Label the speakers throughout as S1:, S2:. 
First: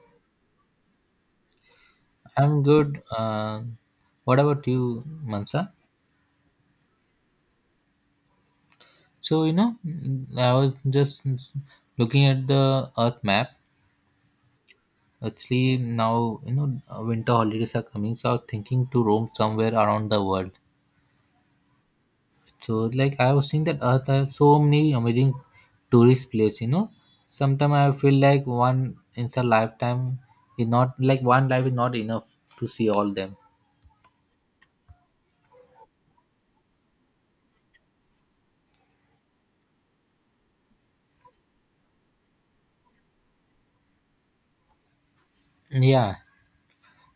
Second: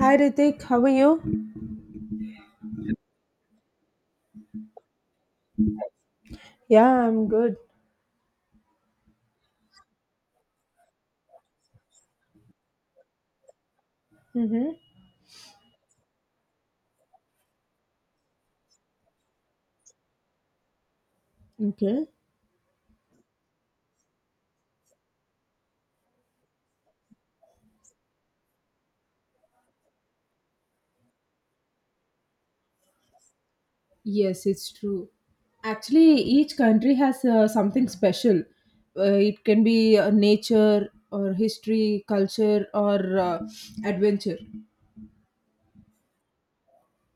S1: Hi Ritik, how are you?
S2: I'm good. What about you, Mansa?
S1: Yeah, I'm good.
S2: I was just looking at the Earth map.
S1: Mm-hmm.
S2: Actually, now, winter holidays are coming, so I was thinking to roam somewhere around the world.
S1: Okay.
S2: So, like, I was seeing that Earth has so many amazing tourist place, you know. Sometimes I feel like one in a lifetime is not, like, one life is not enough to see all them.
S1: Yes, it's true. Actually, each country has something special. It can be nature or history, culture or adventure.
S2: Yeah.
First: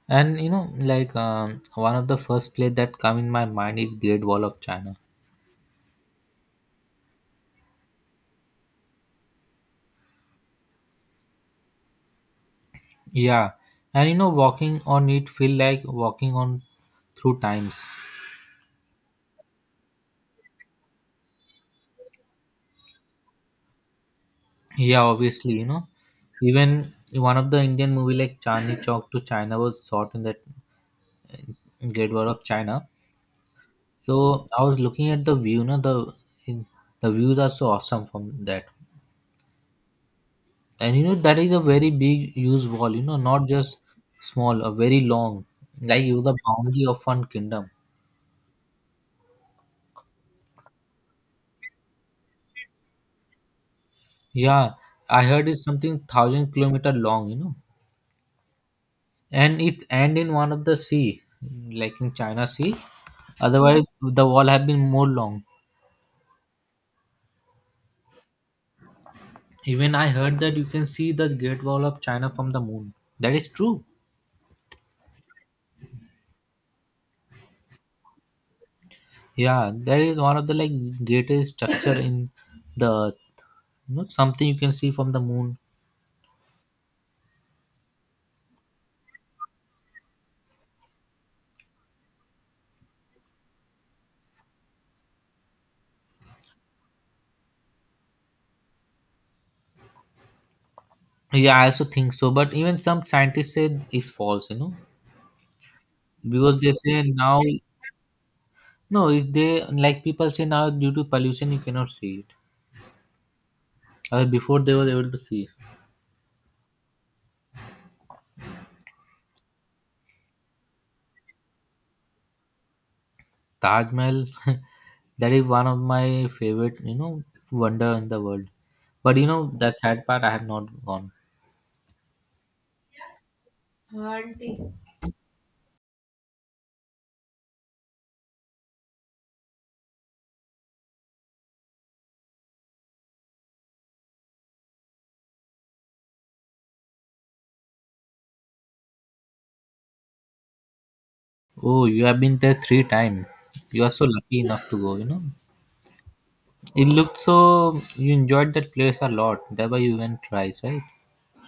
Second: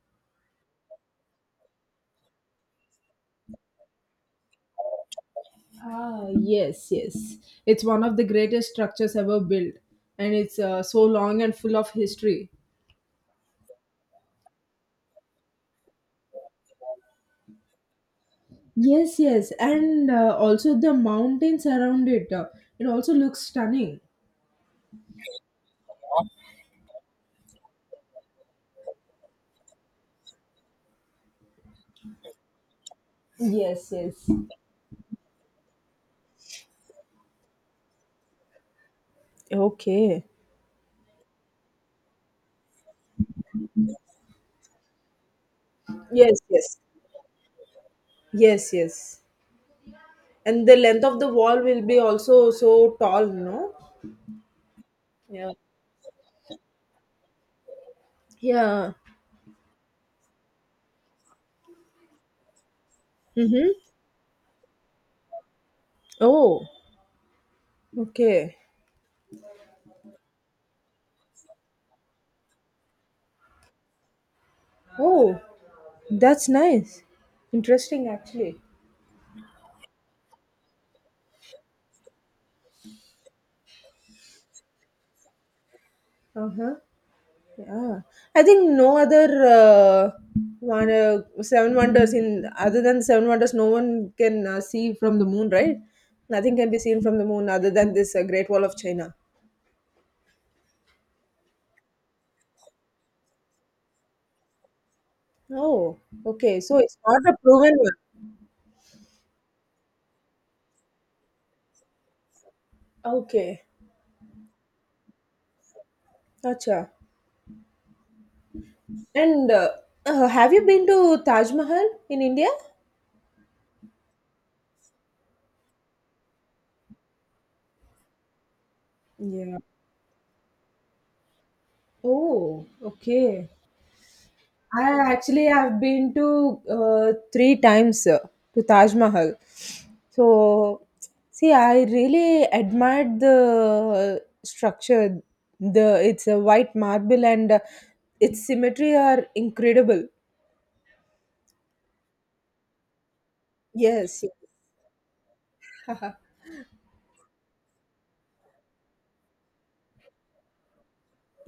S2: And you know, one of the first place that come in my mind is Great Wall of China.
S1: Ah, yes, yes. It's one of the greatest structures ever built, and it's so long and full of history.
S2: Yeah, and you know, walking on it feel like walking on through times.
S1: Yes, yes, and also the mountains around it. It also looks stunning.
S2: Yeah, obviously, you know, even one of the Indian movie like Chandni Chowk to China was shot in that Great Wall of China.
S1: Yes, yes.
S2: So I was looking at the view, no, the in- the views are so awesome from that.
S1: Okay.
S2: And you know, that is a very big huge wall. You know, not just small, a very long, like it was the
S1: Yes, yes,
S2: boundary of one kingdom.
S1: yes, yes. And the length of the wall will be also so tall, no?
S2: Yeah, I heard
S1: Yeah.
S2: it's something thousand kilometer long, you know,
S1: Yeah.
S2: and it end in one of the sea, like in China Sea.
S1: Mm-hmm.
S2: Otherwise, the wall have been more long.
S1: Oh, okay.
S2: Even I heard that you can see the Great Wall of China from the moon. That is true.
S1: Oh, that's nice. Interesting, actually.
S2: Yeah, that is one of the like greatest structure in the, you know, something you can see from the moon.
S1: Uh-huh. Yeah. I think no other seven wonders in other than seven wonders, no one can see from the moon, right? Nothing can be seen from the moon other than this Great Wall of China.
S2: Yeah, I also think so. But even some scientists said it's false, you know,
S1: Oh,
S2: because
S1: okay.
S2: they
S1: So it's
S2: say
S1: not a
S2: now.
S1: proven one.
S2: No, is they like people say now due to pollution you cannot see it.
S1: Okay.
S2: Before they were able to see
S1: Acha. And have you been to Taj Mahal in India?
S2: Taj Mahal. That is one of my favorite, you know, wonder in the world. But you know
S1: Yeah.
S2: the sad part, I have not gone.
S1: Oh, okay. I actually have been to three times to Taj Mahal. So, see, I really admired the structure. The It's a white marble and its symmetry are incredible.
S2: Oh, you have been there three times. You are so
S1: Yes.
S2: lucky enough to go. You know,
S1: Yes.
S2: it looked so. You enjoyed that place a lot. That's why you went twice, right?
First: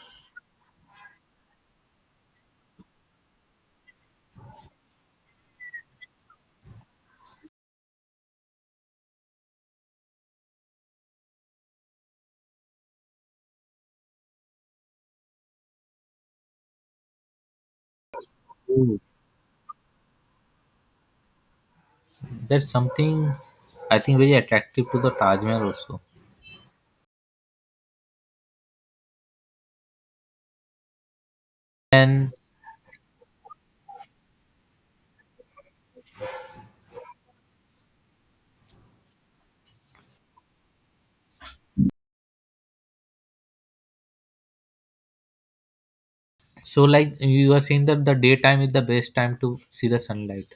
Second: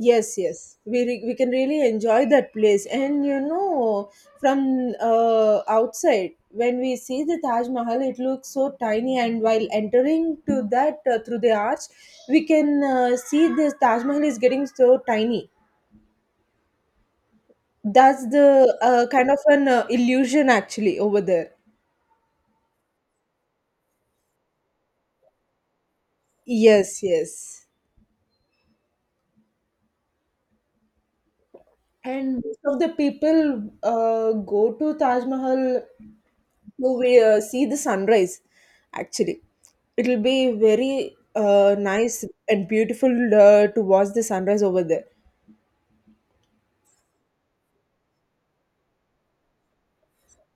S1: We can really enjoy that place, and you know, from outside when we see the Taj Mahal, it looks so tiny, and while entering to that through the arch, we can see the Taj Mahal is getting so tiny. That's the kind of an illusion actually over there.
S2: That's something I think very attractive to the Taj Mahal also.
S1: Yes, yes.
S2: And
S1: And most of the people go to Taj Mahal to we see the sunrise actually. It'll be very nice and beautiful to watch the sunrise over there.
S2: so, like you are saying that the daytime is the best time to see the sunlight.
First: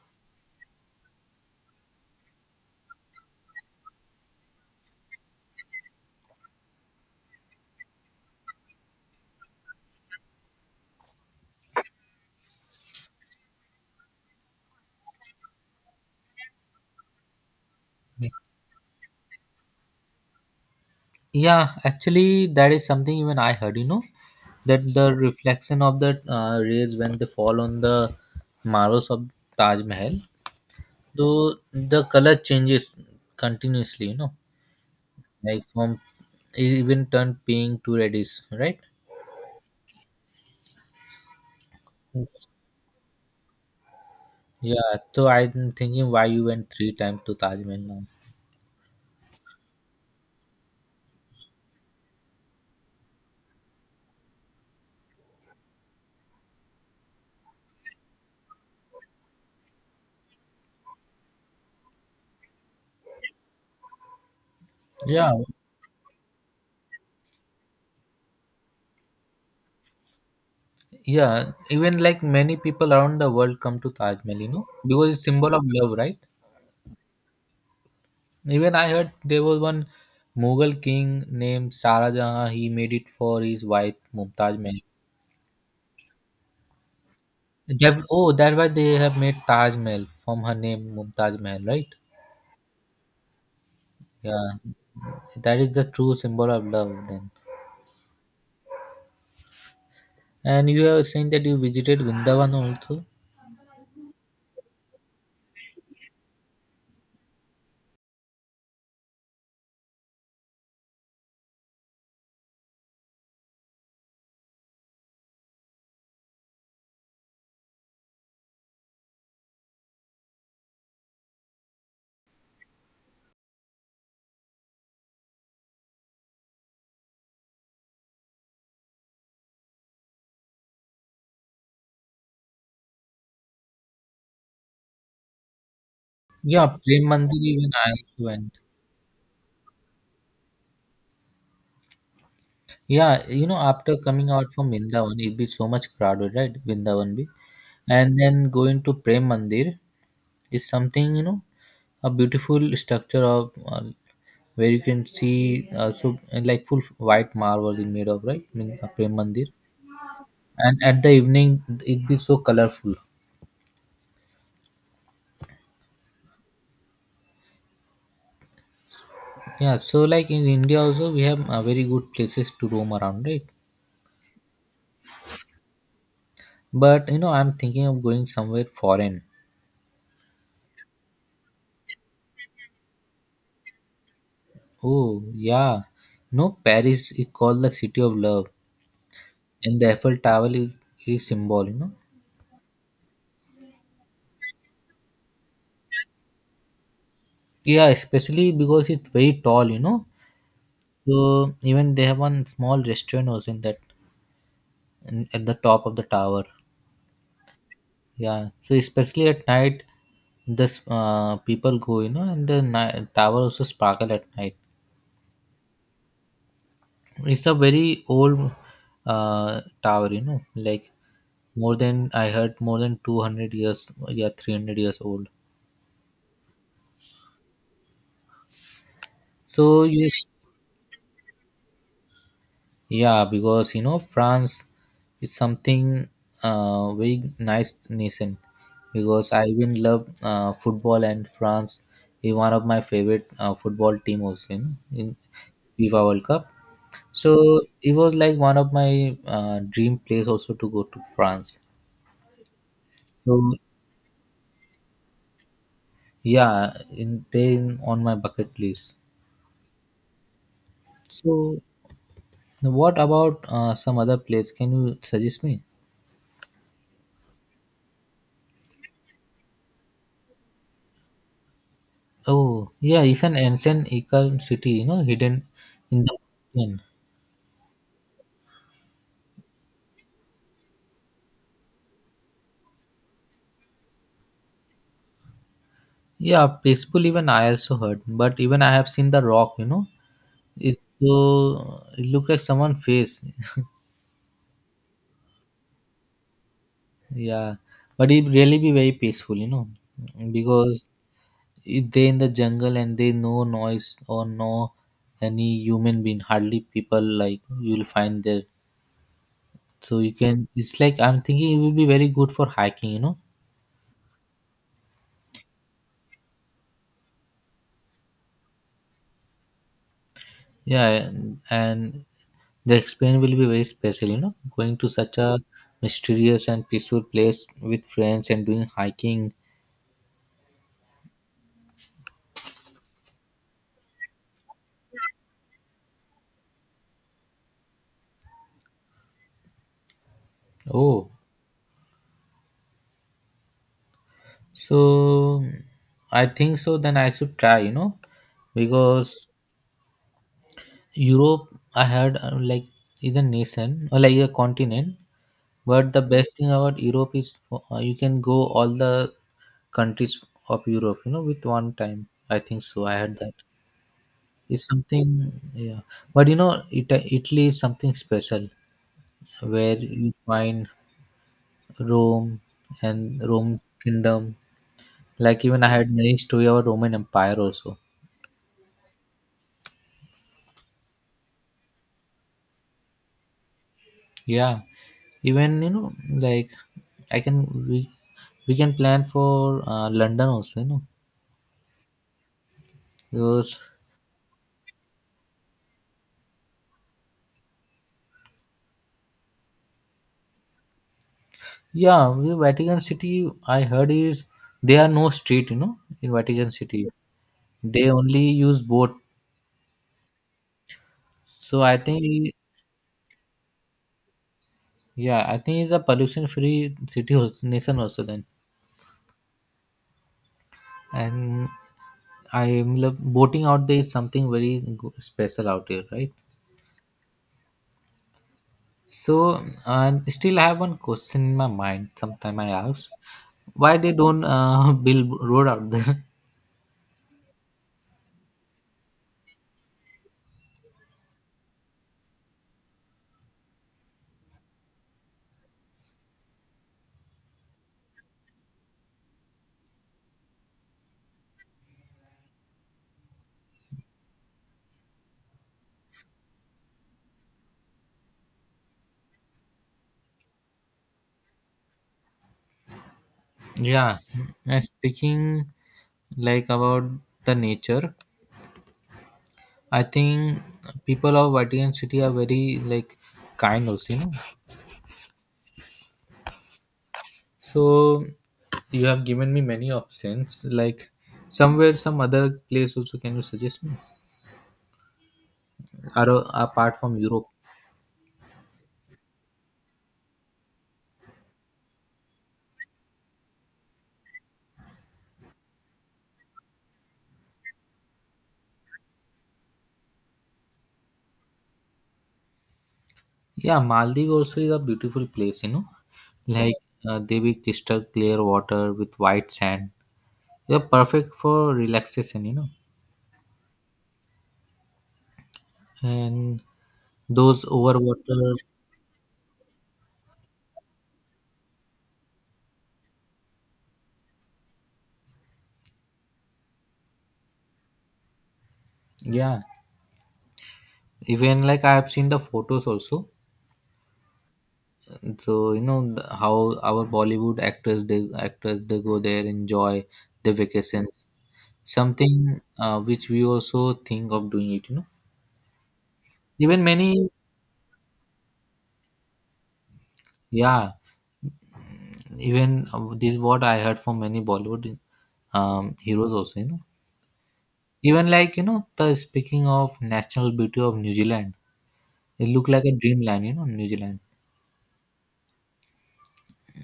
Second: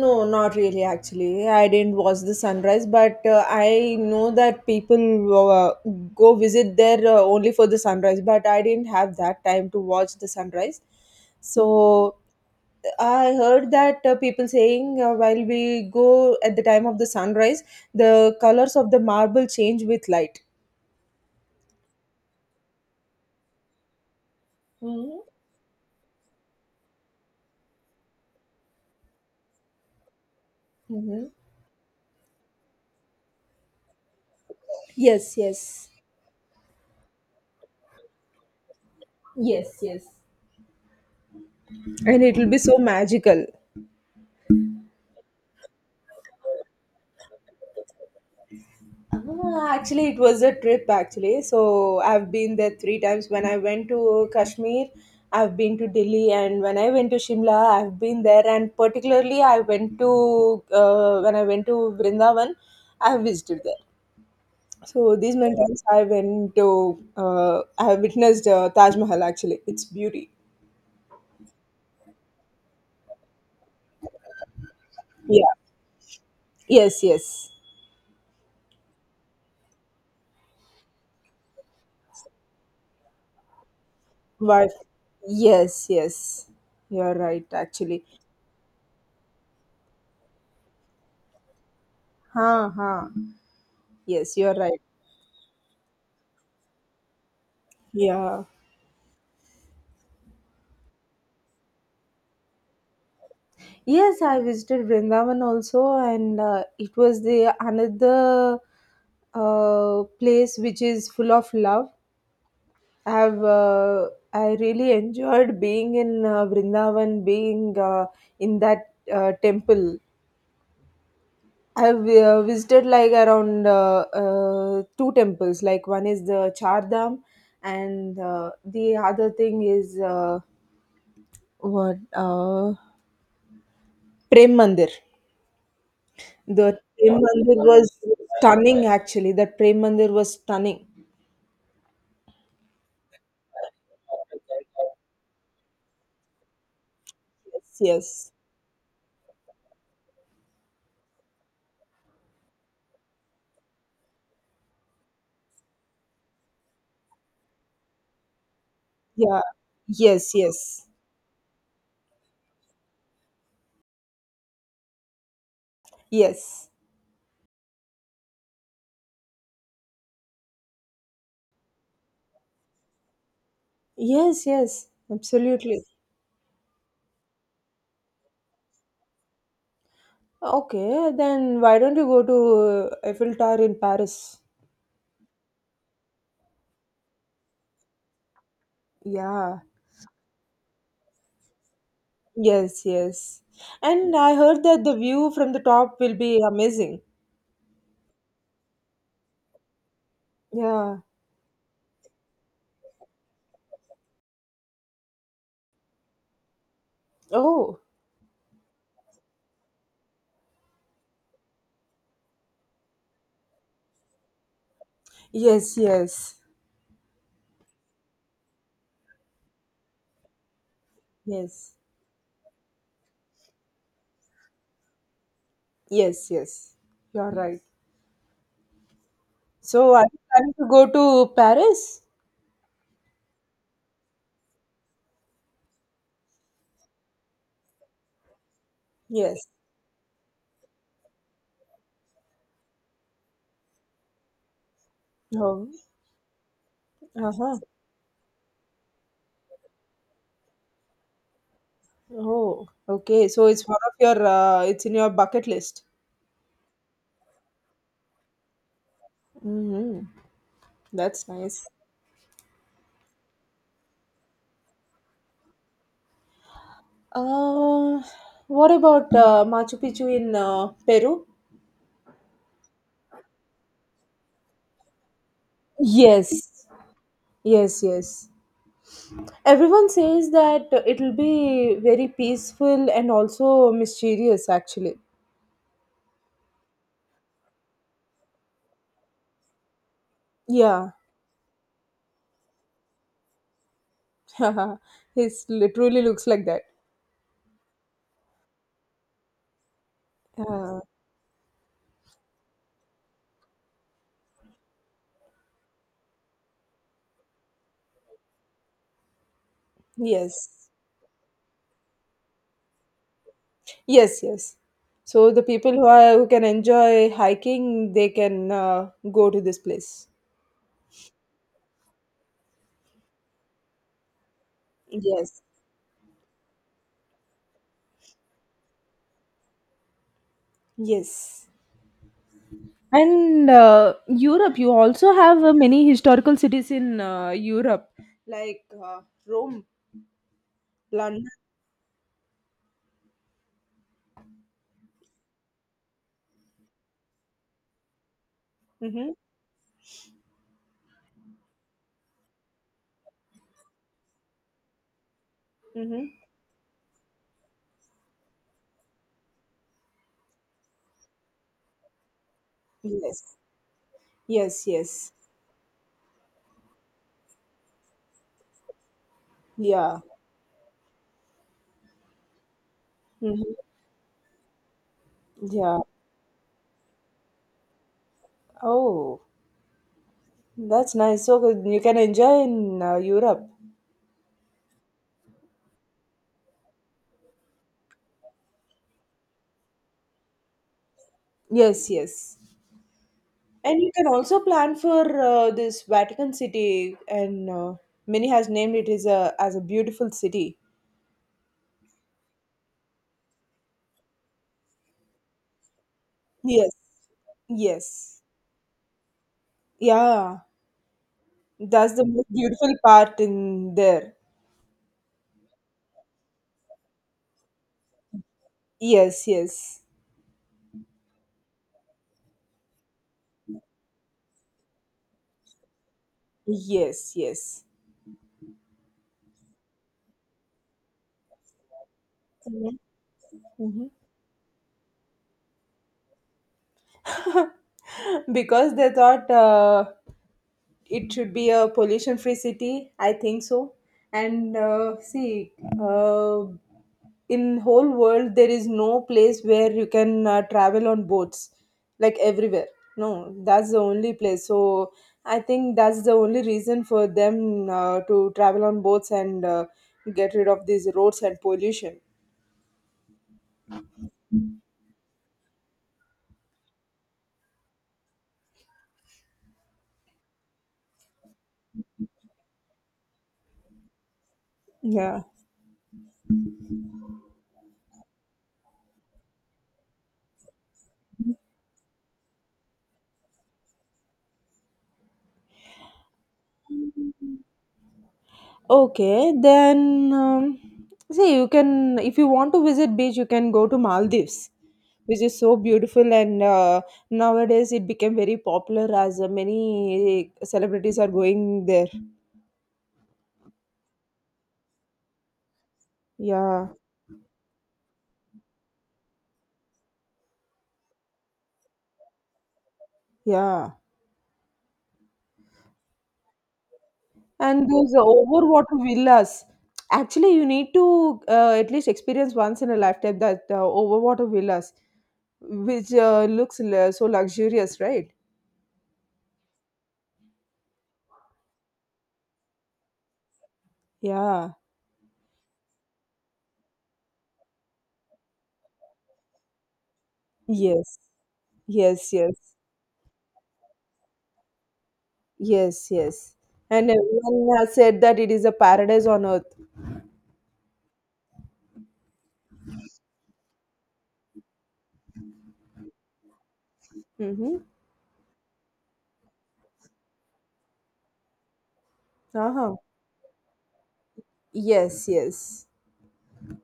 S1: No, not really. Actually, I didn't watch the sunrise, but I know that people go visit there only for the sunrise, but I didn't have that time to watch the sunrise. So I heard that people saying while we go at the time of the sunrise, the colors of the marble change with light.
S2: Yeah, actually, that is something even I heard. You know, that the
S1: Mhm.
S2: reflection of the rays when they fall on the marbles of Taj Mahal,
S1: Mhm.
S2: though the color changes continuously. You know,
S1: Yes,
S2: like
S1: yes.
S2: from e, even turn pink to reddish, right?
S1: Yes, yes. And it
S2: Yes.
S1: will be so magical.
S2: Yeah. So I'm thinking why you went three times to Taj Mahal now.
S1: Ah, actually, it was a trip. Actually, so I've been there three times. When I went to Kashmir, I've been to Delhi, and when I went to Shimla, I've been there. And particularly, I went to when I went to Vrindavan, I visited there. So
S2: Yeah.
S1: these many times I went to I have witnessed Taj Mahal. Actually, its beauty.
S2: Yeah, even like many people around the world come to Taj Mahal, you know, because it's
S1: Yeah.
S2: symbol of love, right?
S1: Yes. Yes.
S2: Even I heard there was one Mughal king named Sara Jahan. He made it for his wife Mumtaz
S1: Wife.
S2: Mahal.
S1: Yes, yes. You're right,
S2: That,
S1: actually.
S2: oh, that's why they have made Taj Mahal from her name Mumtaz Mahal, right?
S1: Ha ha. Yes,
S2: Yeah,
S1: you're right.
S2: that is the true symbol of love then.
S1: Yeah.
S2: And you have saying that you visited Vrindavan also.
S1: Yes, I visited Vrindavan also, and it was the another place which is full of love. I really enjoyed being in Vrindavan, being in that temple. I've visited like around two temples. Like one is the Char Dham, and the other thing is what Prem Mandir.
S2: Yeah,
S1: The
S2: Prem
S1: Prem
S2: Mandir
S1: Mandir
S2: even I
S1: was
S2: went.
S1: stunning. Actually, that Prem Mandir was stunning.
S2: Yeah, you know, after coming out from Vrindavan, it be so much crowded, right? Vrindavan be,
S1: Yes,
S2: and
S1: yes,
S2: then going to Prem Mandir is something, you know, a beautiful structure of where you can see so like full white marble is made of right in Prem
S1: yeah,
S2: Mandir,
S1: yes,
S2: and
S1: yes,
S2: at the evening it be so colorful.
S1: yes,
S2: Yeah, so like in India also we have very good places to roam around, right?
S1: yes, yes, absolutely.
S2: But you know, I'm thinking of going somewhere foreign.
S1: Okay, then why don't you go to Eiffel Tower in Paris?
S2: Oh yeah, no, Paris is called the city of love.
S1: Yeah.
S2: And the Eiffel Tower is symbol, you know.
S1: Yes, yes. And I heard that the view from the top will be amazing.
S2: Yeah, especially because it's very tall, you know.
S1: Yeah.
S2: So even they have one small restaurant also in at the top of the tower.
S1: Oh,
S2: Yeah. So especially at night, this people go, you know, and the tower also sparkle at night.
S1: yes, yes.
S2: It's a very old tower, you know, like
S1: Yes.
S2: more than I heard more than 200 years, yeah, 300 years old.
S1: Yes, yes. You're right.
S2: So
S1: So are
S2: you,
S1: you planning to go to Paris?
S2: yeah, because you know France is something very nice nation. Because I
S1: Yes.
S2: even love football and France is one of my favorite football team also in
S1: Oh.
S2: FIFA World Cup.
S1: Uh-huh.
S2: So it was like one of my dream place also to go to France.
S1: Oh, okay. So
S2: So
S1: it's one of your it's in your bucket list.
S2: yeah, in then on my bucket list.
S1: Mm-hmm. That's
S2: So
S1: nice.
S2: what about some other place? Can you suggest me?
S1: Uh, what about Machu Picchu in Peru?
S2: Oh, yeah, it's an ancient Incan city, you know, hidden in the
S1: Yes.
S2: mountain.
S1: Yes, yes. Everyone says that it'll be very peaceful and also mysterious, actually.
S2: Yeah, peaceful even I also heard, but even I have seen the rock, you know. It's
S1: Yeah,
S2: so it look like someone face.
S1: it literally looks like that.
S2: Yeah, but it really be very peaceful, you know,
S1: Uh,
S2: because if they in the jungle and they no noise or no any human being, hardly people like you'll find there. So you can.
S1: yes,
S2: It's like I'm thinking it will be very good for hiking, you know.
S1: yes, yes. So the people who are who can enjoy hiking, they can go to this place.
S2: Yeah, and the experience will be very special, you know, going to such a
S1: Yes,
S2: mysterious and peaceful place with friends and doing hiking.
S1: yes. And Europe, you also have many historical cities in Europe, like Rome,
S2: Oh,
S1: London.
S2: so I think so. Then I should try, you know,
S1: Mm-hmm,
S2: because Europe, I heard like is a nation or like a continent. But the
S1: mm-hmm.
S2: best thing about Europe is you can go all the countries of Europe, you know, with one time. I think so. I heard that.
S1: Yes.
S2: It's
S1: Yes, yes.
S2: something, yeah. But you know, it, Italy is something special, where
S1: Yeah.
S2: you find Rome and
S1: Hmm.
S2: Rome Kingdom. Like even I
S1: Yeah.
S2: had many story about Roman Empire also.
S1: Oh, that's nice. So good. You can enjoy in Europe.
S2: Yeah, even you know like I can we can plan for London also. You know
S1: Yes, yes.
S2: because
S1: And you can also plan for this Vatican City, and many has named it as a beautiful city.
S2: yeah, the Vatican City I heard is there are no street. You know in Vatican
S1: Yes,
S2: City they
S1: yes,
S2: only use boat.
S1: yeah.
S2: So I
S1: That's the most
S2: think
S1: beautiful part in there.
S2: yeah I think it's a pollution free city also nation also then.
S1: Yes, yes,
S2: And I love boating out there is something very special out here, right?
S1: yes, yes.
S2: So, and still I have one question in my mind. Sometime I ask, why
S1: Mhm.
S2: they don't build road out there?
S1: Because they thought it should be a pollution free city, I think so. And see, uh, in whole world there is no place where you can travel on boats like everywhere. No, that's the only place. So I think that's the only reason for them to travel on boats and get rid of these roads and pollution.
S2: Yeah, and speaking like about the nature, I think people of Vatican City are very like kind also, you know.
S1: Yeah.
S2: So you have given me many options. Like somewhere, some other place also. Can you suggest me? Apart from Europe.
S1: Okay, then see, you can, if you want to visit beach, you can go to Maldives, which is so beautiful and nowadays it became very popular as many celebrities are going there.
S2: Yeah, Maldives also is a beautiful place, you know. Like
S1: Yeah,
S2: they be crystal clear water with white sand. They're perfect for relaxation, you know.
S1: yeah.
S2: And those
S1: And those
S2: overwater,
S1: overwater villas. Actually, you need to at least experience once in a lifetime that overwater villas, which so luxurious, right?
S2: yeah. Even like I have seen the photos also.
S1: Yeah.
S2: So you know the, how our Bollywood actors, they go there enjoy the
S1: Yes.
S2: vacations.
S1: Yes.
S2: Something
S1: Yes.
S2: which we also think of doing it, you know.
S1: Yes, yes.
S2: Even
S1: And
S2: many,
S1: everyone has said that it is a paradise on earth.
S2: yeah. Even this what I heard from many Bollywood heroes also, you know,
S1: Mm-hmm.
S2: even like, you know, the speaking of national beauty of New Zealand, it look like a
S1: Uh-huh.
S2: dreamland, you know. New Zealand,
S1: Yes, yes.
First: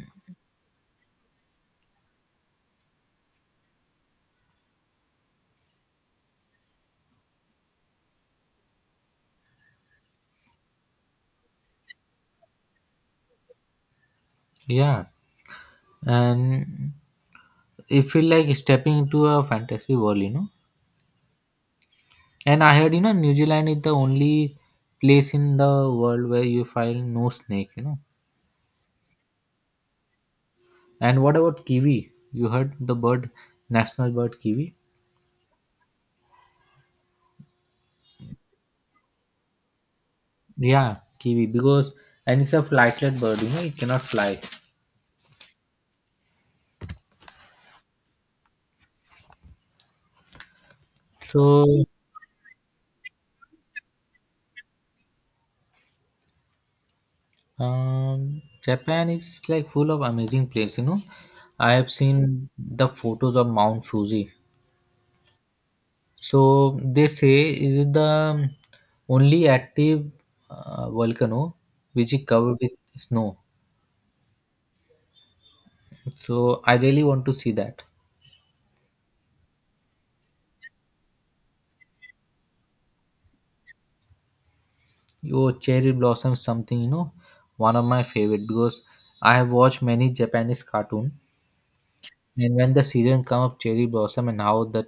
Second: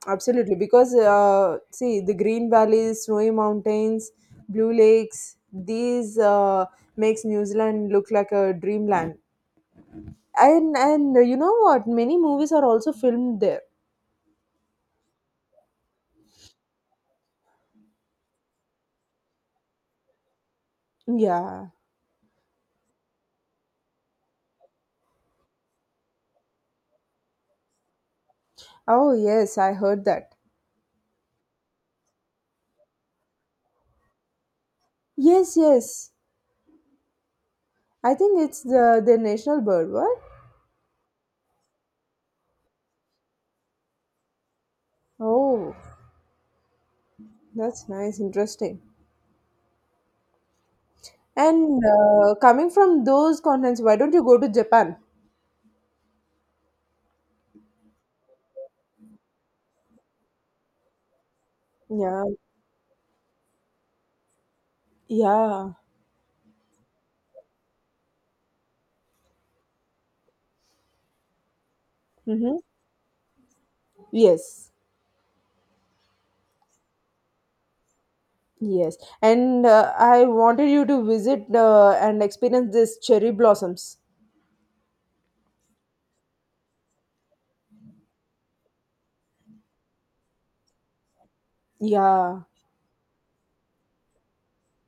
S1: Absolutely. Because, see, the green valleys, snowy mountains, blue lakes, these makes New Zealand look like a dreamland. And you know what? Many movies are also filmed there.
S2: yeah, and it feel like stepping into a fantasy world, you know.
S1: Yeah.
S2: And I heard, you know, New Zealand is the only place in the world where you find no snake, you know.
S1: Oh, yes, I heard that.
S2: And what about kiwi, you heard the bird, national bird kiwi?
S1: Yes, yes. I think it's the national bird, what?
S2: Yeah, kiwi because and it's a flightlet bird, you know, it cannot fly.
S1: Oh, that's nice, interesting.
S2: So,
S1: And coming from those continents, why don't you go to Japan?
S2: Japan is like full of amazing place, you know. I have
S1: Yeah,
S2: seen the photos of Mount Fuji.
S1: yeah.
S2: So they say it is the only active volcano which is
S1: Mm-hmm.
S2: covered with snow.
S1: Yes,
S2: So I really want to see that.
S1: yes. And I wanted you to visit and experience this cherry blossoms.
S2: Your cherry blossom something, you know, one of my favorite because I have watched many Japanese cartoon
S1: Yeah,
S2: and when the season come of cherry blossom and how that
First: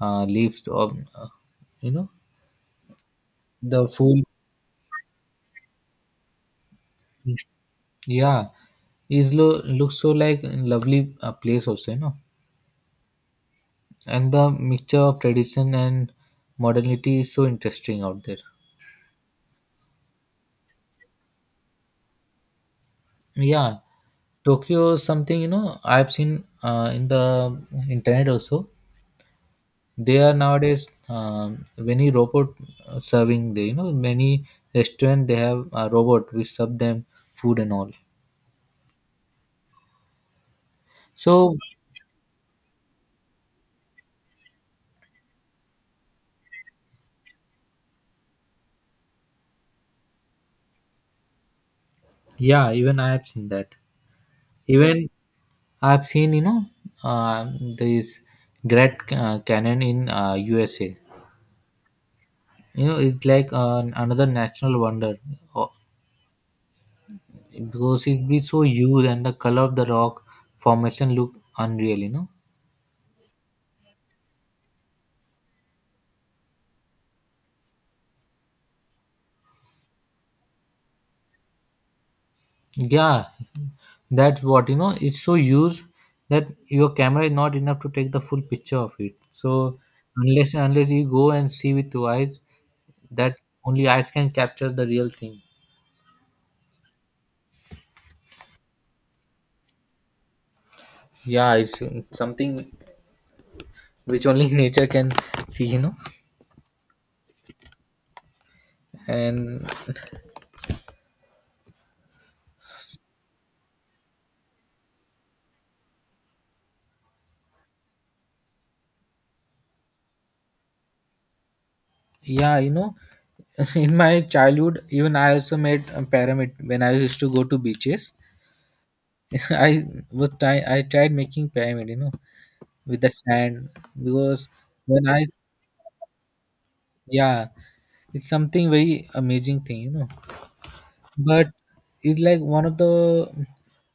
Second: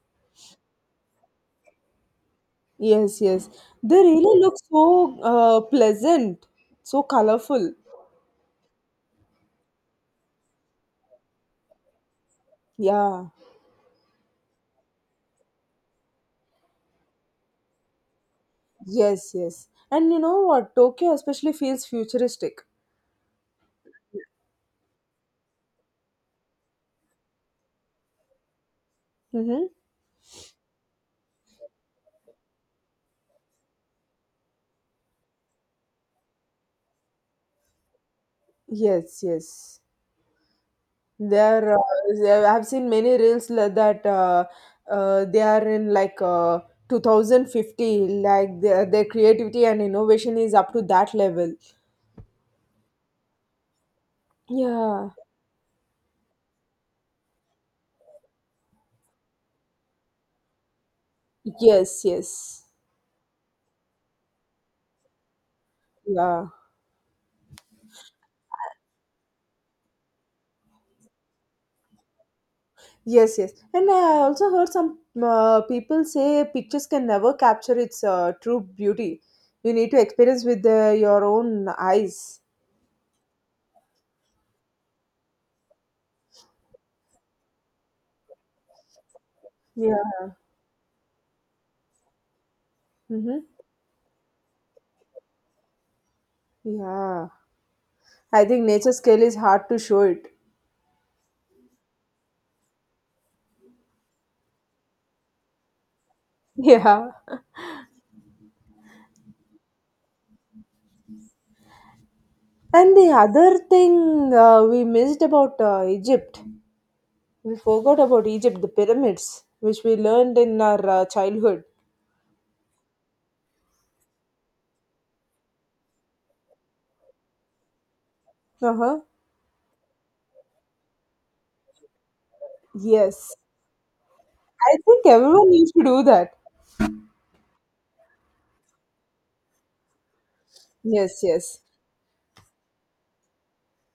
S2: leaves of uh, you know.
S1: yes, yes.
S2: The
S1: They
S2: food,
S1: really look so pleasant, so colorful.
S2: yeah, is lo looks so like lovely place also, you know.
S1: Yeah,
S2: And the mixture of tradition and modernity is so interesting out there.
S1: yes, yes. And you know what? Tokyo especially feels futuristic.
S2: Yeah, Tokyo is something you know I've seen in the internet also.
S1: Mm-hmm.
S2: They are nowadays many robot serving there. You know many restaurant they have a robot which serve them food and all.
S1: Yes, yes.
S2: So
S1: There, uh, I've seen many reels like that they are in like 2050, like their creativity and innovation is up to that level.
S2: yeah, even I have seen that. Even
S1: Yeah.
S2: I've seen, you know, uh, this Great Canyon in USA.
S1: Yes, yes.
S2: You know, it's like another national wonder. Oh,
S1: Yeah.
S2: because it be so huge and the color of the rock formation look unreal. You know,
S1: Yes, yes. And I also heard some people say pictures can never capture its true beauty. You need to experience with your own eyes.
S2: yeah, that's what you know. It's so huge that your camera is not enough to take the full picture of it. So
S1: Yeah.
S2: unless you go and see with your eyes, that
S1: Mm-hmm.
S2: only eyes can capture the real thing.
S1: Yeah. I think nature scale is hard to show it.
S2: Yeah, it's something which only nature can see.
S1: Yeah.
S2: And
S1: And the other thing we missed about Egypt, we forgot about Egypt, the pyramids, which we learned in our childhood.
S2: yeah you know In my childhood, even I also made a pyramid when I used to go to beaches.
S1: Uh huh.
S2: i I tried making pyramid with the
S1: Yes.
S2: sand because
S1: I
S2: when
S1: think
S2: I
S1: everyone needs to do that.
S2: yeah, it's something very amazing thing.
S1: Yes,
S2: But
S1: yes,
S2: it's like one of the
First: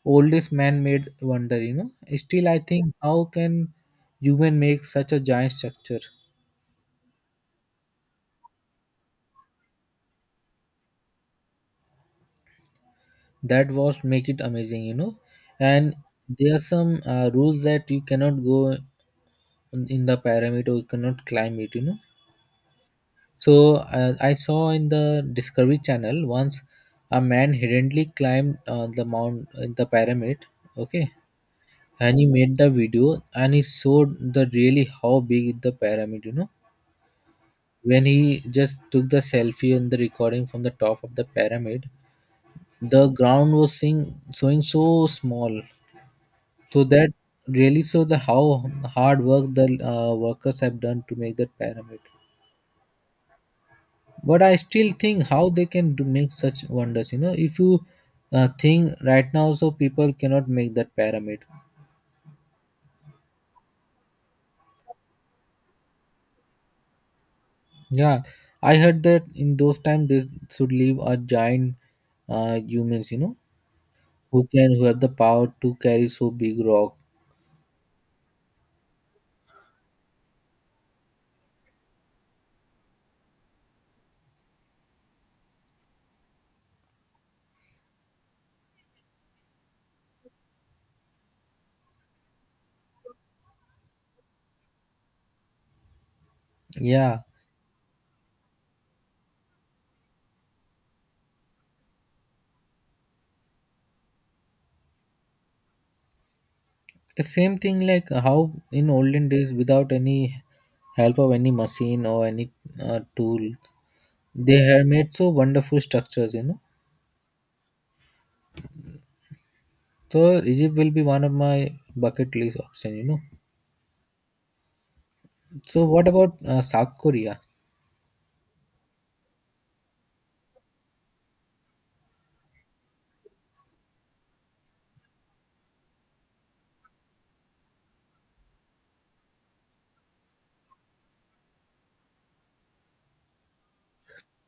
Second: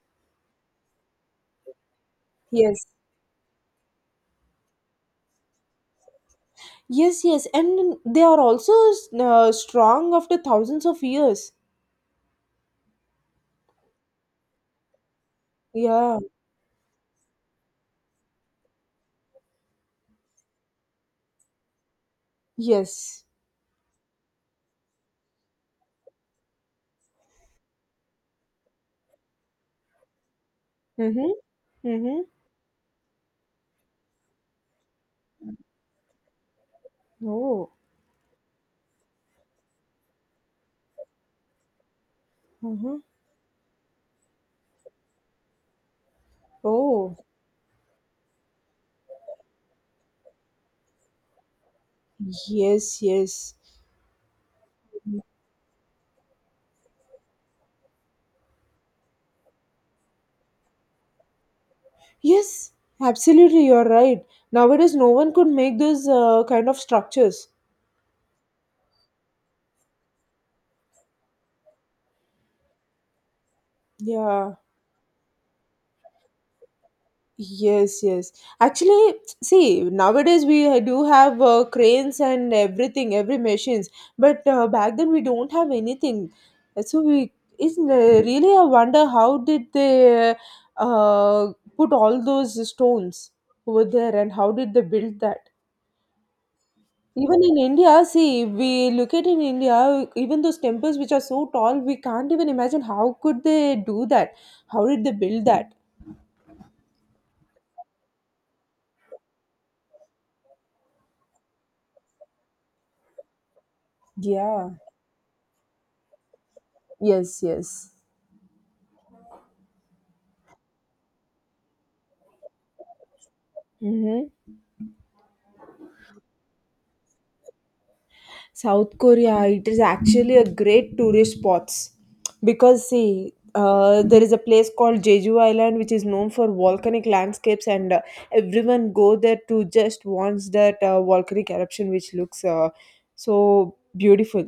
S2: oldest man-made wonder. Still I
S1: yes.
S2: think how can human make such a giant structure.
S1: Yes, yes. And they are also strong after thousands of years.
S2: That was make it amazing and
S1: Yeah.
S2: there are some rules that you cannot go in the pyramid or you cannot climb it.
S1: Yes.
S2: So I saw in the Discovery Channel once a man hiddenly climbed the mount the pyramid, okay,
S1: Mm hmm. Mm
S2: and
S1: hmm.
S2: he made the video and he showed the really how big is the pyramid,
S1: Oh.
S2: when he just took the selfie and the recording from the top of the pyramid.
S1: Mm hmm.
S2: The ground was seeing, showing so small. So that
S1: Oh.
S2: really shows the how hard work the workers have done to make that pyramid.
S1: Yes, yes.
S2: But I still think how they can do make such wonders, you know, if you think right now, so people cannot make that pyramid.
S1: Yes, absolutely, you're right. Nowadays, no one could make those kind of structures.
S2: Yeah, I heard that in those times they should leave a giant humans, who
S1: Yeah.
S2: can, who have the power to carry so big rock.
S1: Yes, yes. Actually, see, nowadays we do have cranes and everything, every machines. But back then we don't have anything. So we is really I wonder how did they uh, put all those stones over there, and how did they build that?
S2: Yeah,
S1: Even in India, see, we look at in India, even those temples which are so tall, we can't even imagine how could they do that? How did they build that?
S2: the same thing like how in olden days without any help of any machine or any tool they
S1: Yeah.
S2: have made so wonderful structures, you know.
S1: Yes, yes.
S2: So Egypt will be one of my bucket list option, you know.
S1: Hmm.
S2: So what about South Korea?
S1: South Korea, it is actually a great tourist spots. Because see, there is a place called Jeju Island which is known for volcanic landscapes, and everyone go there to just watch that volcanic eruption, which looks so beautiful.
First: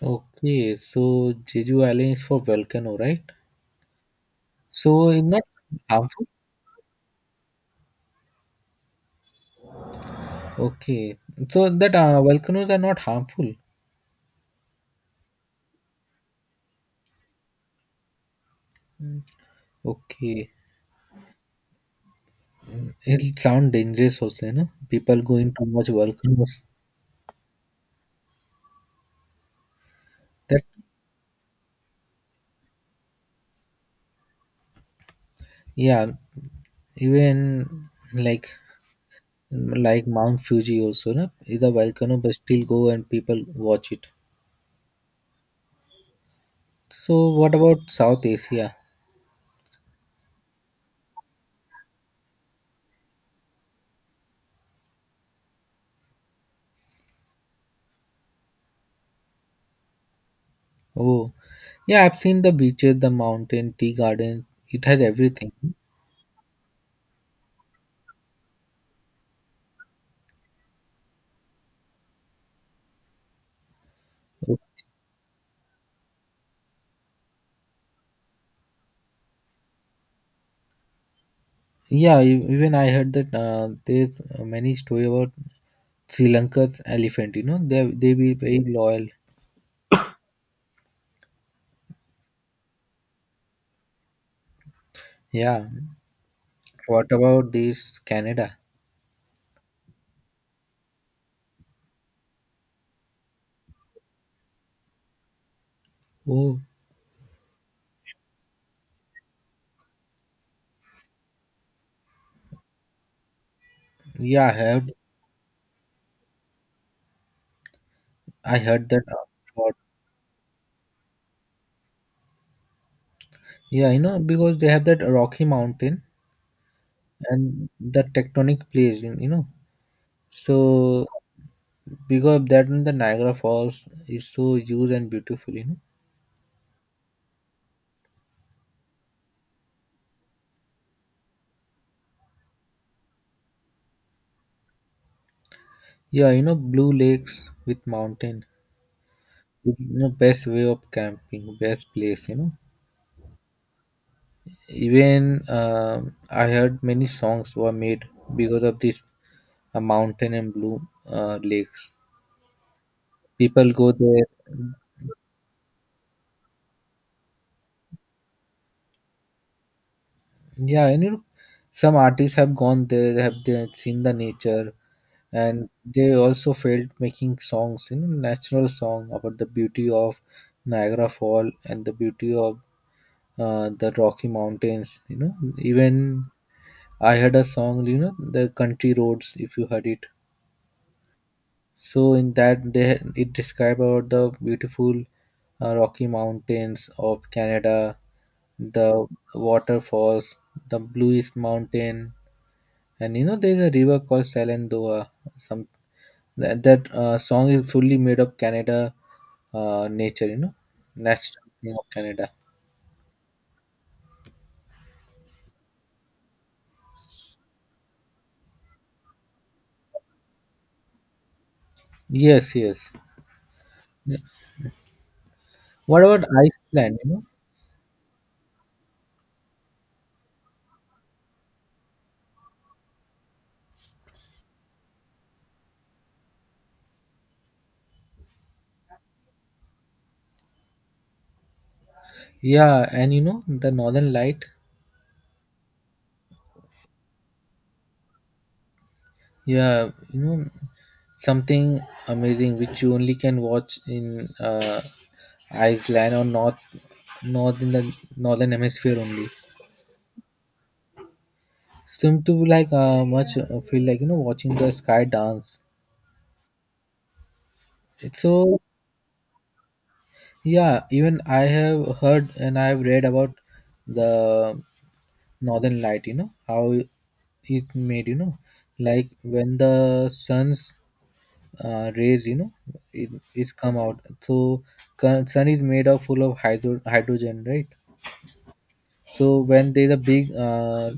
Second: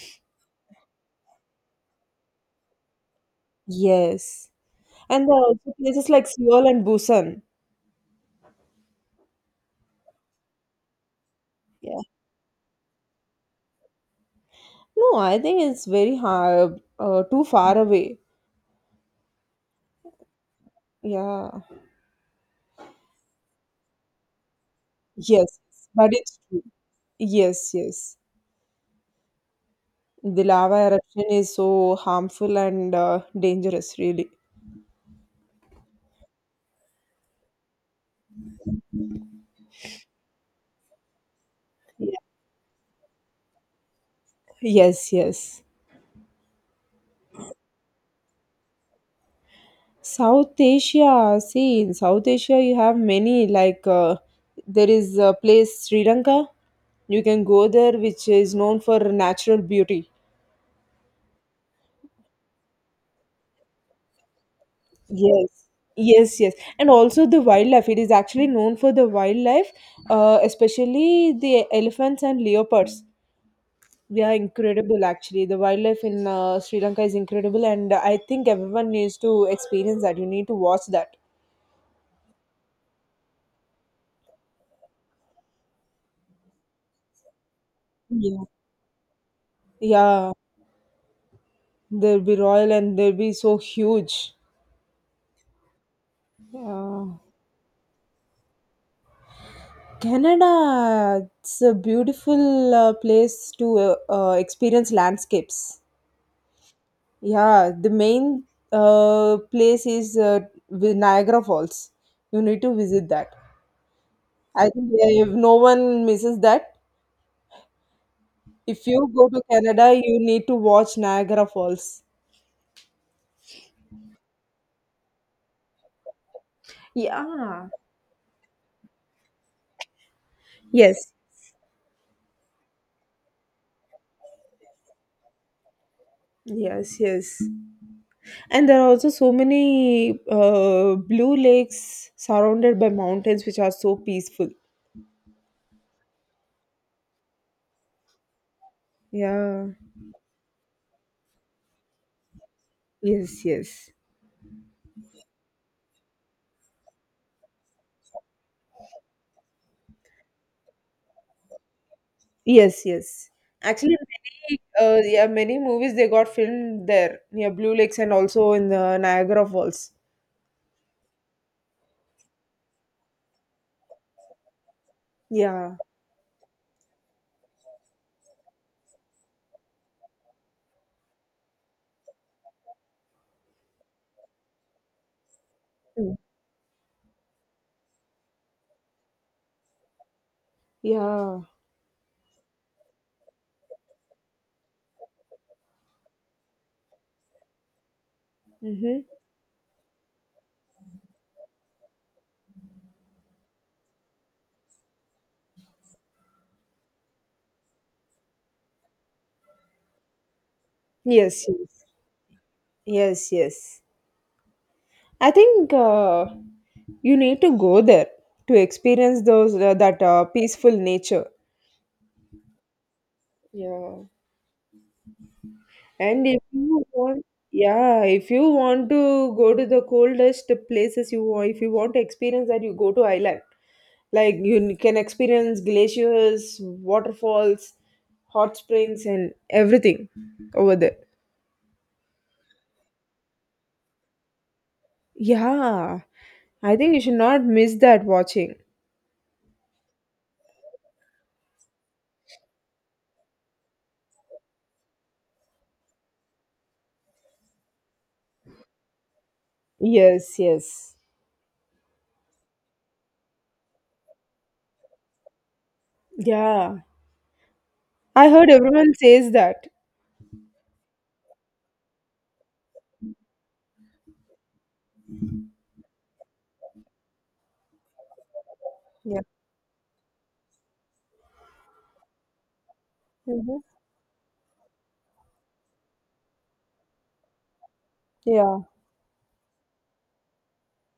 S2: Okay, so Jeju Island is for volcano, right?
S1: Yes.
S2: So it's
S1: And there
S2: not
S1: are also places
S2: harmful.
S1: like Seoul and Busan.
S2: Okay, so that
S1: Yeah.
S2: volcanoes are not harmful.
S1: No, I think it's very hard, too far away.
S2: Okay,
S1: Yeah.
S2: it'll sound dangerous also, you know. People going
S1: Yes,
S2: too much
S1: but it's
S2: volcanoes.
S1: true. Yes, yes. The
S2: That
S1: lava eruption is so harmful and dangerous, really.
S2: yeah, even like like Mount Fuji also, no, is a
S1: Yeah.
S2: volcano, but still go and people watch it.
S1: Yes, yes.
S2: So what about South Asia?
S1: South Asia, see, in South Asia, you have many, like, there is a place, Sri Lanka. You can go there, which is known for natural beauty.
S2: Oh, yeah, I've seen the beaches, the mountain, tea garden. It has
S1: Yes,
S2: everything.
S1: yes, yes. And also the wildlife. It is actually known for the wildlife, especially the elephants and leopards. They are incredible, actually. The wildlife in Sri Lanka is incredible, and I think everyone needs to experience that. You need to watch that.
S2: Yeah, even I heard that there's many story about Sri Lanka's elephant. You know, they be
S1: Yeah.
S2: very loyal.
S1: Yeah, they'll be royal and they'll be so huge.
S2: Yeah. What
S1: Yeah.
S2: about this Canada?
S1: Canada, it's a beautiful place to experience landscapes.
S2: Oh,
S1: Yeah, the main place is Niagara Falls. You need to visit that.
S2: yeah,
S1: I think yeah, if no one misses that,
S2: I
S1: if
S2: heard that.
S1: you go to
S2: About-
S1: Canada, you need to watch Niagara Falls.
S2: Yeah, you know, because they have that Rocky Mountain and
S1: Yeah.
S2: the tectonic plates. You know, so
S1: Yes.
S2: because of that in the Niagara Falls is so huge and beautiful, you know.
S1: Yes, yes. And there are also so many blue lakes surrounded by mountains, which are so peaceful.
S2: Yeah, you know, blue lakes with mountain,
S1: Yeah.
S2: you know, best way of camping, best place, you know.
S1: Yes, yes.
S2: Even I heard many songs were made because of this mountain and blue lakes.
S1: Yes, yes.
S2: People go
S1: Actually,
S2: there.
S1: many yeah, many movies they got filmed there near Blue Lakes and also in the Niagara Falls.
S2: Yeah, and you know, some artists have gone there, they have seen the nature, and
S1: Yeah.
S2: they also felt making songs, you know, natural song about the beauty of Niagara Fall and the beauty of the Rocky Mountains. You know,
S1: Mm.
S2: even I heard a song, you know, the country roads. If you heard it,
S1: Yeah.
S2: so in that they it described about the beautiful Rocky Mountains of Canada, the
S1: Mm-hmm.
S2: waterfalls, the bluest mountain, and you know, there's a river called Salendoa. Some that, that song is fully made of Canada nature. You know, national
S1: Yes,
S2: thing
S1: yes.
S2: of Canada.
S1: Yes, yes. I think you need to go there to experience those that peaceful nature.
S2: Yes, yes.
S1: Yeah.
S2: What
S1: And
S2: about
S1: if you
S2: Iceland? You know,
S1: want, yeah, if you want to go to the coldest places you want, if you want to experience that, you go to island. Like you can experience glaciers, waterfalls, hot springs, and everything over there.
S2: yeah, and you know the Northern Light.
S1: Yeah, I think you should not miss that watching.
S2: Yeah, you know something amazing which you only can watch in Iceland or north in the northern hemisphere only.
S1: Yes, yes.
S2: Seem to be like much feel like, you know, watching the sky dance.
S1: Yeah,
S2: It's
S1: I heard
S2: so.
S1: everyone says that.
S2: Yeah, even I have heard and I have read about the northern light, you know, how it made, you know, like
S1: Yeah.
S2: when the sun's rays, you know, it is
S1: Mm-hmm.
S2: come out. So sun is made of full of hydrogen, right?
S1: Yeah.
S2: So when there's a big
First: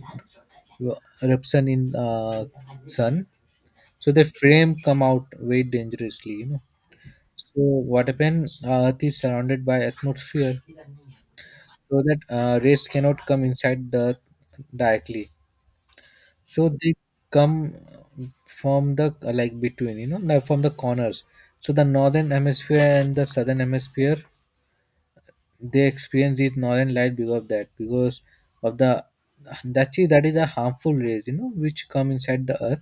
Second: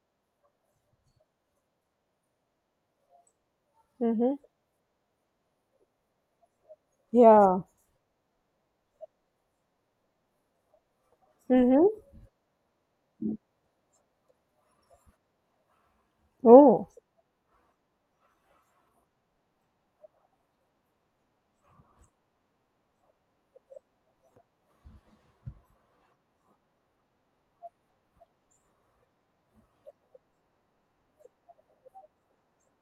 S2: eruption in sun, so the
S1: Mm-hmm.
S2: frame come out very dangerously, you know. So
S1: Yeah.
S2: what happened? Earth is surrounded by atmosphere
S1: Mm-hmm.
S2: so that rays cannot come inside the earth directly, so
S1: Oh.
S2: they come from the like between, you know, like from the corners, so the northern hemisphere and the southern hemisphere they experience this northern light because of that, because of the that is a harmful rays, you know, which come inside the earth.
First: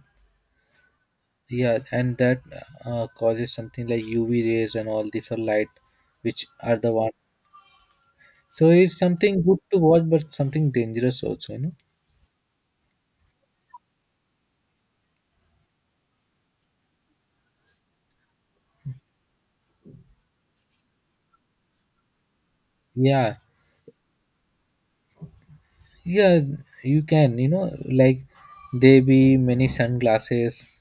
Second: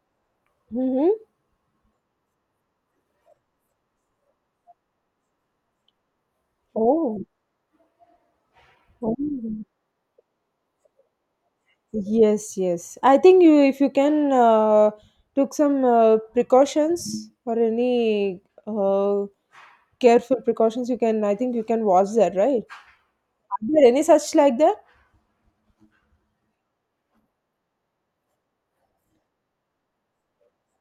S1: Mm-hmm.
S2: Yeah, and that causes something like UV rays and all these are light which are the one.
S1: Oh.
S2: So it's
S1: Oh,
S2: something good to watch but something dangerous also, you know.
S1: yes, yes. I think you, if you can, took some precautions or any uh, careful precautions, you can. I think you can watch that, right?
S2: Yeah.
S1: Are there any such like that?
S2: Yeah, you can, you know, like there be many sunglasses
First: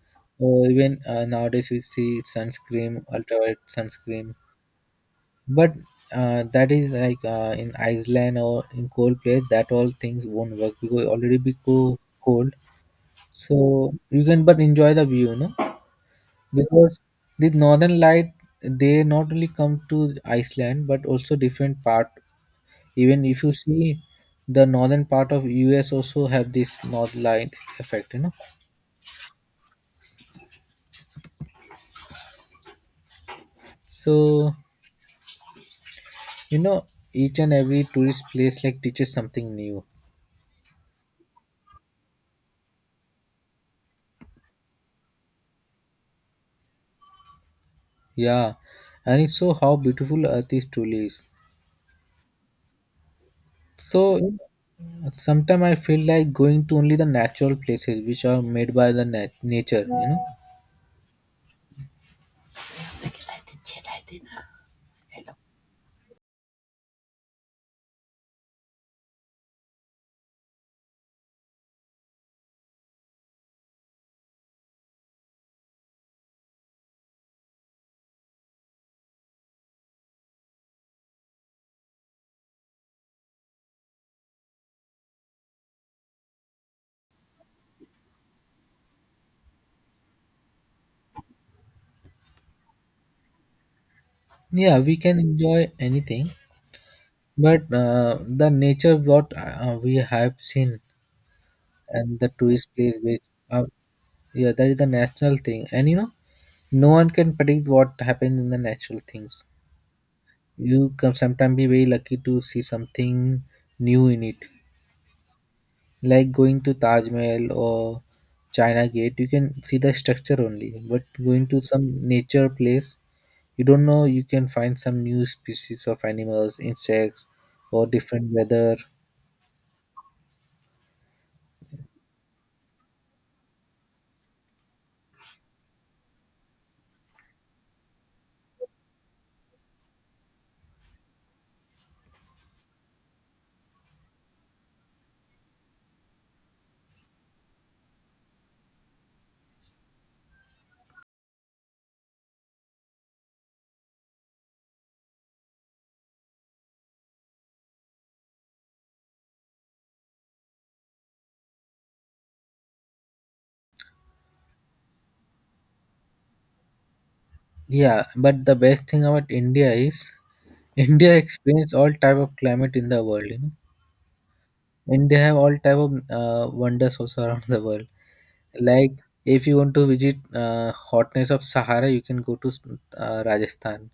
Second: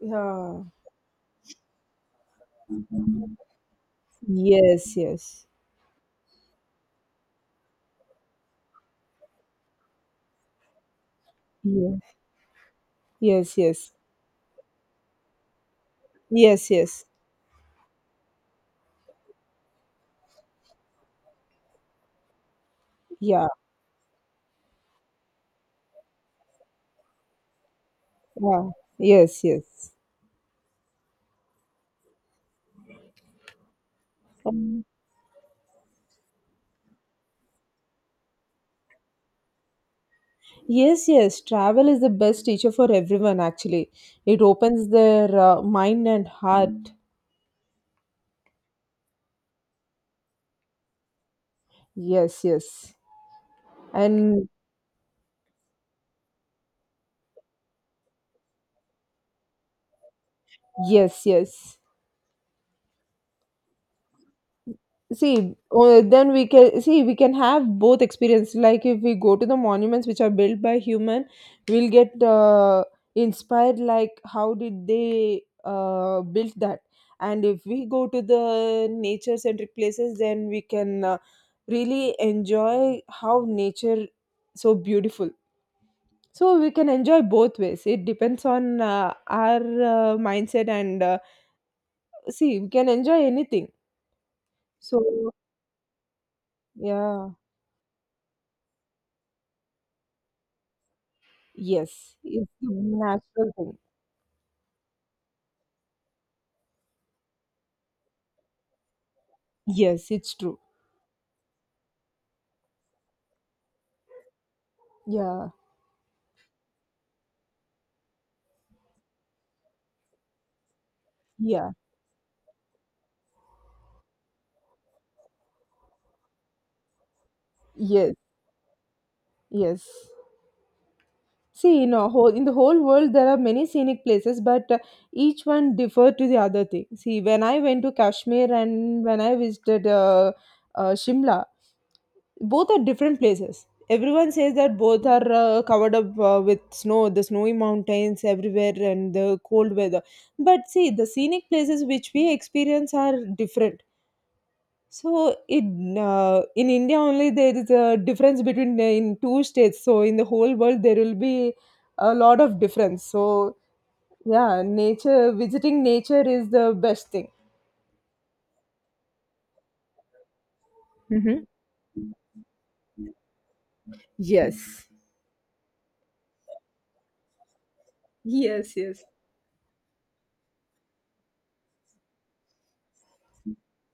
S1: Yeah.
S2: or even nowadays you see sunscreen, ultraviolet sunscreen.
S1: Yes, yes.
S2: But that is like in Iceland or in cold place, that all things won't work because already be
S1: Yes,
S2: cold.
S1: yes, yes.
S2: So you can but enjoy the view, you know,
S1: Yes,
S2: because
S1: yes.
S2: this northern light they not only come to Iceland but also different part. Even if
S1: Yeah,
S2: you see the northern part of US also have this north light effect, you know.
S1: yeah. Yes, yes.
S2: So
S1: Um,
S2: you know each and every tourist place like teaches something new.
S1: yes, yes. Travel is the best teacher for everyone, actually. It opens their mind and heart.
S2: Yeah, and it show how beautiful Earth is truly is.
S1: Yes, yes.
S2: So
S1: And
S2: sometimes I feel like going to only the natural places which are made by the nature. You know.
S1: yes, yes. See, then we can have both experience. Like if we go to the monuments which are built by human, we'll get inspired. Like how did they build that? And if we go to the nature-centric places, then we can really enjoy how nature so beautiful. So we can enjoy both ways. It depends on our mindset and see we can enjoy anything.
S2: Yeah, we can
S1: So
S2: enjoy anything,
S1: yeah.
S2: but the nature what we have seen
S1: Yes.
S2: and the
S1: It's the
S2: tourist place which
S1: natural
S2: are.
S1: thing.
S2: Yeah, that is the natural thing. And you know, no one can predict what happens in the natural things.
S1: Yes, it's true.
S2: You can sometimes be very lucky to see something new in it.
S1: Yeah.
S2: Like going to Taj Mahal or China Gate, you can see the structure only. But going to
S1: Yeah.
S2: some nature place, you don't know you can find some new species of animals, insects, or
S1: Yes.
S2: different weather.
S1: Yes. See, in the whole world there are many scenic places, but each one differ to the other thing. See, when I went to Kashmir and when I visited Shimla, both are different places. Everyone says that both are covered up with snow, the snowy mountains everywhere, and the cold weather. But see, the scenic places which we experience are different. So in India only there is a difference between in two states. So in the whole world there will be a lot of difference. So yeah, nature visiting nature is the best thing.
S2: Yeah, but the best thing about India is India
S1: Mm-hmm.
S2: experienced all type of climate in the world. You know?
S1: Yes.
S2: And they have all type of wonders also around the world.
S1: Yes,
S2: Like
S1: yes,
S2: if you want to visit hotness of Sahara, you can go to Rajasthan.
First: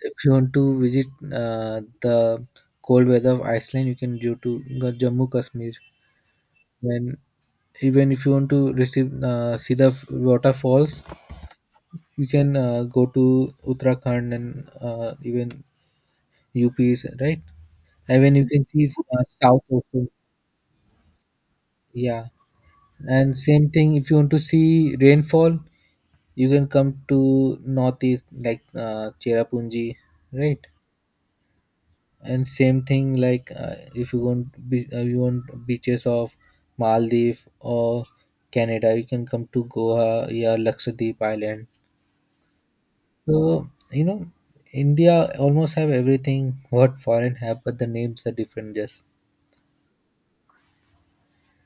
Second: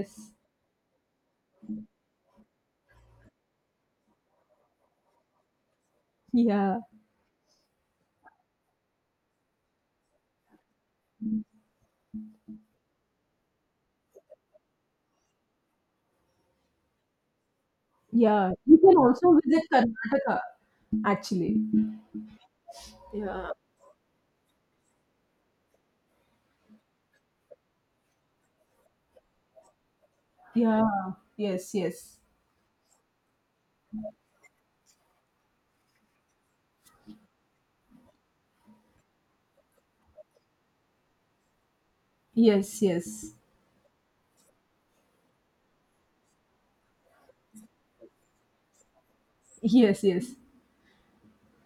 S2: If you want to visit the cold weather of Iceland, you can go to go Jammu Kashmir.
S1: yeah,
S2: Then even if you want to receive see the waterfalls, you can go to Uttarakhand and even UPs, right? And when you
S1: yeah.
S2: can
S1: You
S2: see
S1: can also
S2: South
S1: visit
S2: also,
S1: Karnataka actually.
S2: yeah. And
S1: Yeah,
S2: same thing if you want to see rainfall, you can come to northeast like Cherrapunji, right?
S1: yeah, yes, yes,
S2: And same thing like if you want you want beaches of Maldives or Canada, you can come to Goa or Lakshadweep Island.
S1: yes, yes,
S2: So you know India almost have everything what foreign have but the names are different just.
S1: yes, yes.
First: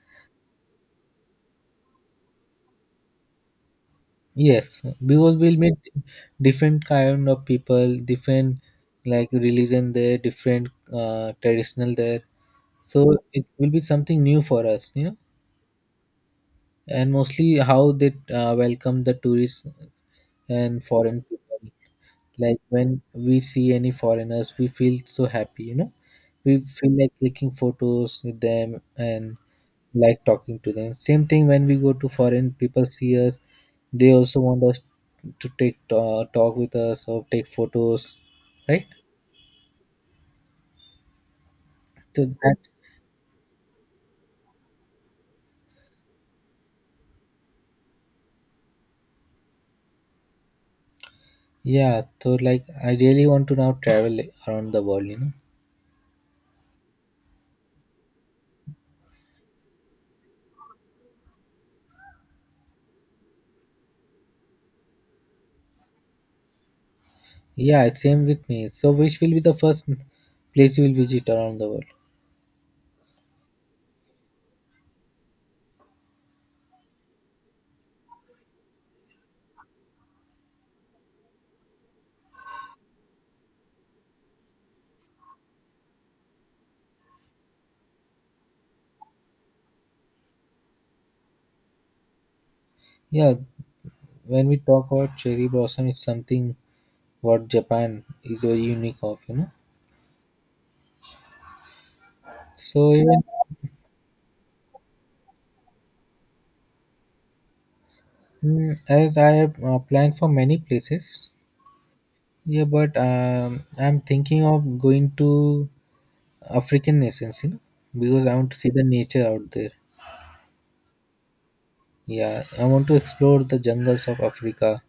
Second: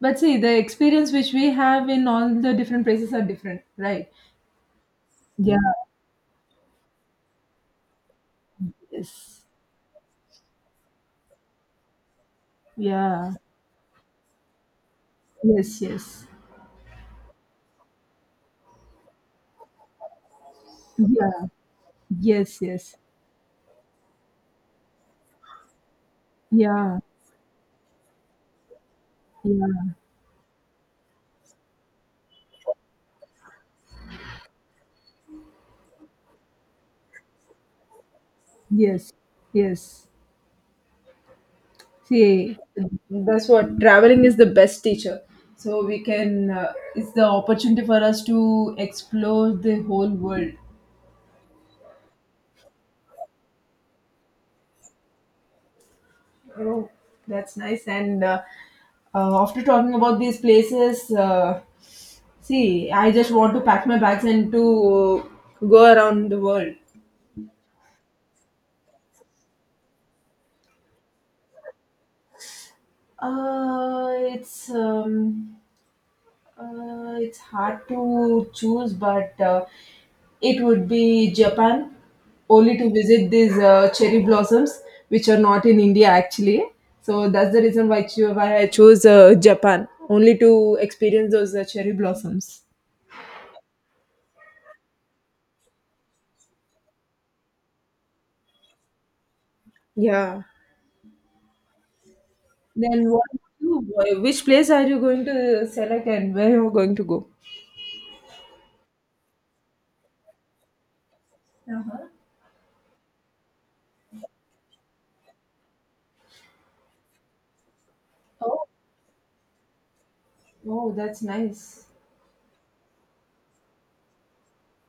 S1: But see, the experience which we have in all the different places are different, right?
S2: Yes, because we'll
S1: Yeah,
S2: meet different kind of people, different like
S1: yes.
S2: religion there, different traditional there. So
S1: Yeah.
S2: it will be something new for us, you know.
S1: Yes, yes.
S2: And mostly how they welcome the tourists and foreign people.
S1: Yeah.
S2: Like
S1: Yes, yes.
S2: when we see any foreigners, we feel so happy, you know. We feel
S1: Yeah.
S2: like clicking photos with them and
S1: Yeah.
S2: like talking to them. Same thing when we go to foreign people see us, they also want us to take talk with us or take photos, right?
S1: Yes. Yes.
S2: So that
S1: See, that's what traveling is the best teacher, so we can, it's the opportunity for us to explore the whole world.
S2: yeah, so like I really want to now travel around the world, you know.
S1: Oh, that's nice. And after talking about these places, see, I just want to pack my bags and to go around the world.
S2: Yeah, it's same with me. So which will be the first place you will visit around the world?
S1: It's it's hard to choose, but it would be Japan, only to visit these cherry blossoms, which are not in India actually. So that's the reason why I chose Japan, only to experience those cherry blossoms.
S2: Yeah, when we talk about cherry blossom, it's something. What Japan is very unique of, you know.
S1: Yeah.
S2: So
S1: Then
S2: even
S1: what? Which place are you going to select, and where you are going to go?
S2: as I have planned for many places,
S1: Uh-huh.
S2: yeah, but I'm thinking of going to African nations, you know, because I want to
S1: Oh,
S2: see the nature out there.
S1: oh, that's nice.
S2: Yeah, I want to explore the jungles of Africa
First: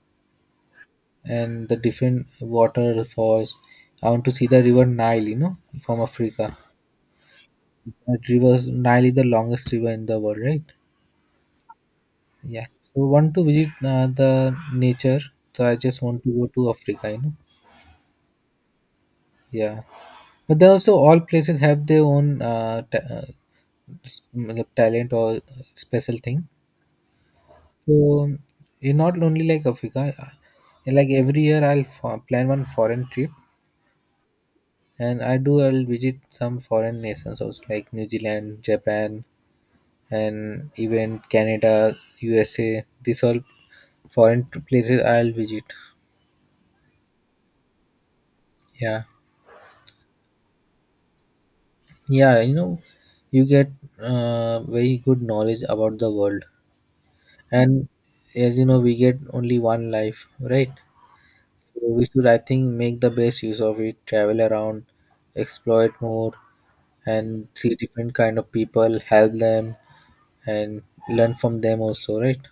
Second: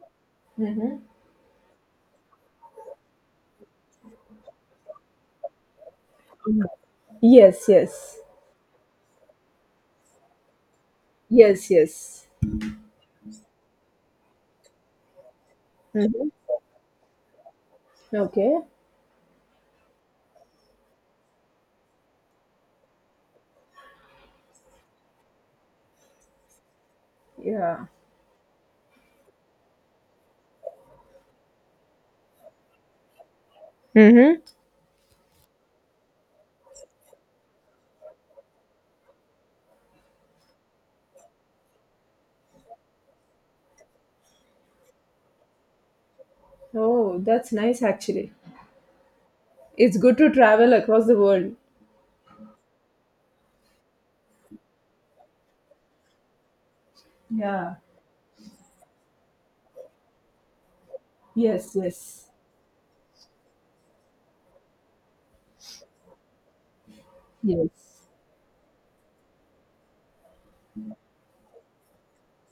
S1: Mm-hmm.
S2: and the different waterfalls. I want to see the river Nile, you know, from Africa.
S1: Yes, yes.
S2: That river Nile is the longest river in the world, right?
S1: Yes, yes.
S2: Yeah. So want to visit the nature. So I just want
S1: Mm-hmm.
S2: to go to Africa. You know.
S1: Okay.
S2: Yeah. But then also all places have their own मतलब talent or special thing.
S1: Yeah.
S2: So it's not only like Africa. Like every year, I'll plan one foreign trip,
S1: Mm-hmm.
S2: and I do. I'll visit some foreign nations also, like New Zealand, Japan, and even Canada, USA. These all foreign places I'll visit.
S1: Oh, that's nice actually.
S2: Yeah.
S1: It's good to travel across the world.
S2: Yeah, you know, you get very good knowledge about the world,
S1: Yeah.
S2: and as you know we get only one life, right?
S1: Yes,
S2: So we should,
S1: yes.
S2: I think, make the best use of it, travel around, explore it more, and see
S1: Yes.
S2: different kind of people, help them, and learn from them also, right?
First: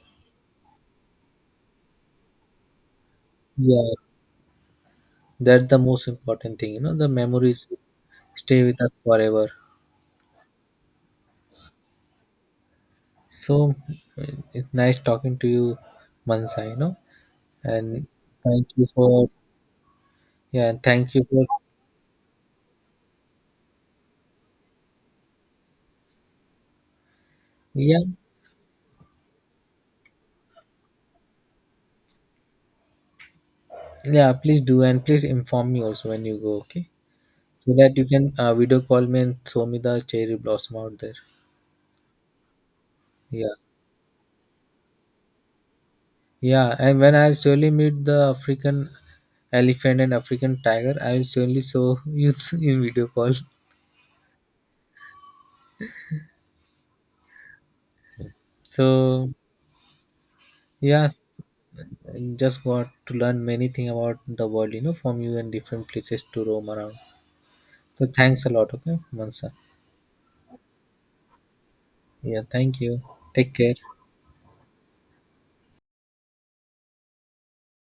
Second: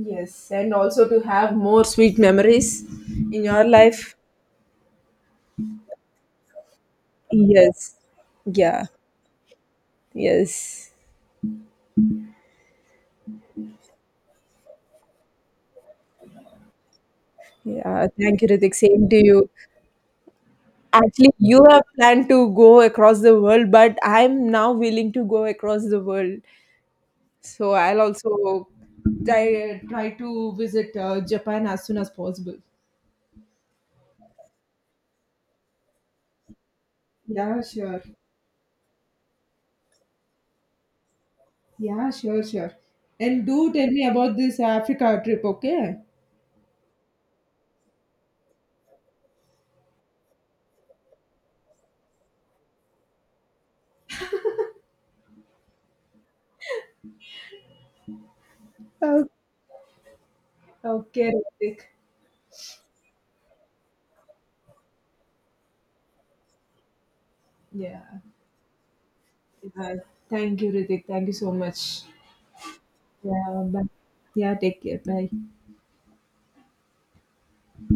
S1: Yes. And also to have more sweet memories in your
S2: Yeah,
S1: life.
S2: that's the most important thing, you know, the memories
S1: Yes.
S2: stay with
S1: Yeah.
S2: us forever.
S1: Yes.
S2: So uh, it's nice talking to you, Mansa, you know.
S1: Yeah.
S2: and
S1: Thank you,
S2: thank
S1: Ritik.
S2: you
S1: Same to
S2: for
S1: you.
S2: Yeah, thank you
S1: Actually,
S2: for
S1: you have planned to go across the world, but I'm now willing to go across the world. So
S2: Yeah,
S1: I'll also try to visit Japan as soon as possible.
S2: yeah. Please do and please inform me also when you go, okay?
S1: Yeah,
S2: So that
S1: sure.
S2: you can video call me and show me the cherry blossom out there.
S1: Yeah, sure, sure. And
S2: Yeah,
S1: do tell me about this Africa trip, okay?
S2: yeah. And when I surely meet the African elephant and African tiger, I will surely show you in video call.
S1: Oh,
S2: So yeah,
S1: okay, Ritik.
S2: and just got to learn many thing about the world, you know, from you and different places to roam around.
S1: Yeah.
S2: So thanks a lot, okay, Mansa.
S1: Uh, Thank you, Ritik. Thank you so much.
S2: Yeah, thank you. Take
S1: Yeah,
S2: care.
S1: bye. Yeah, take care. Bye.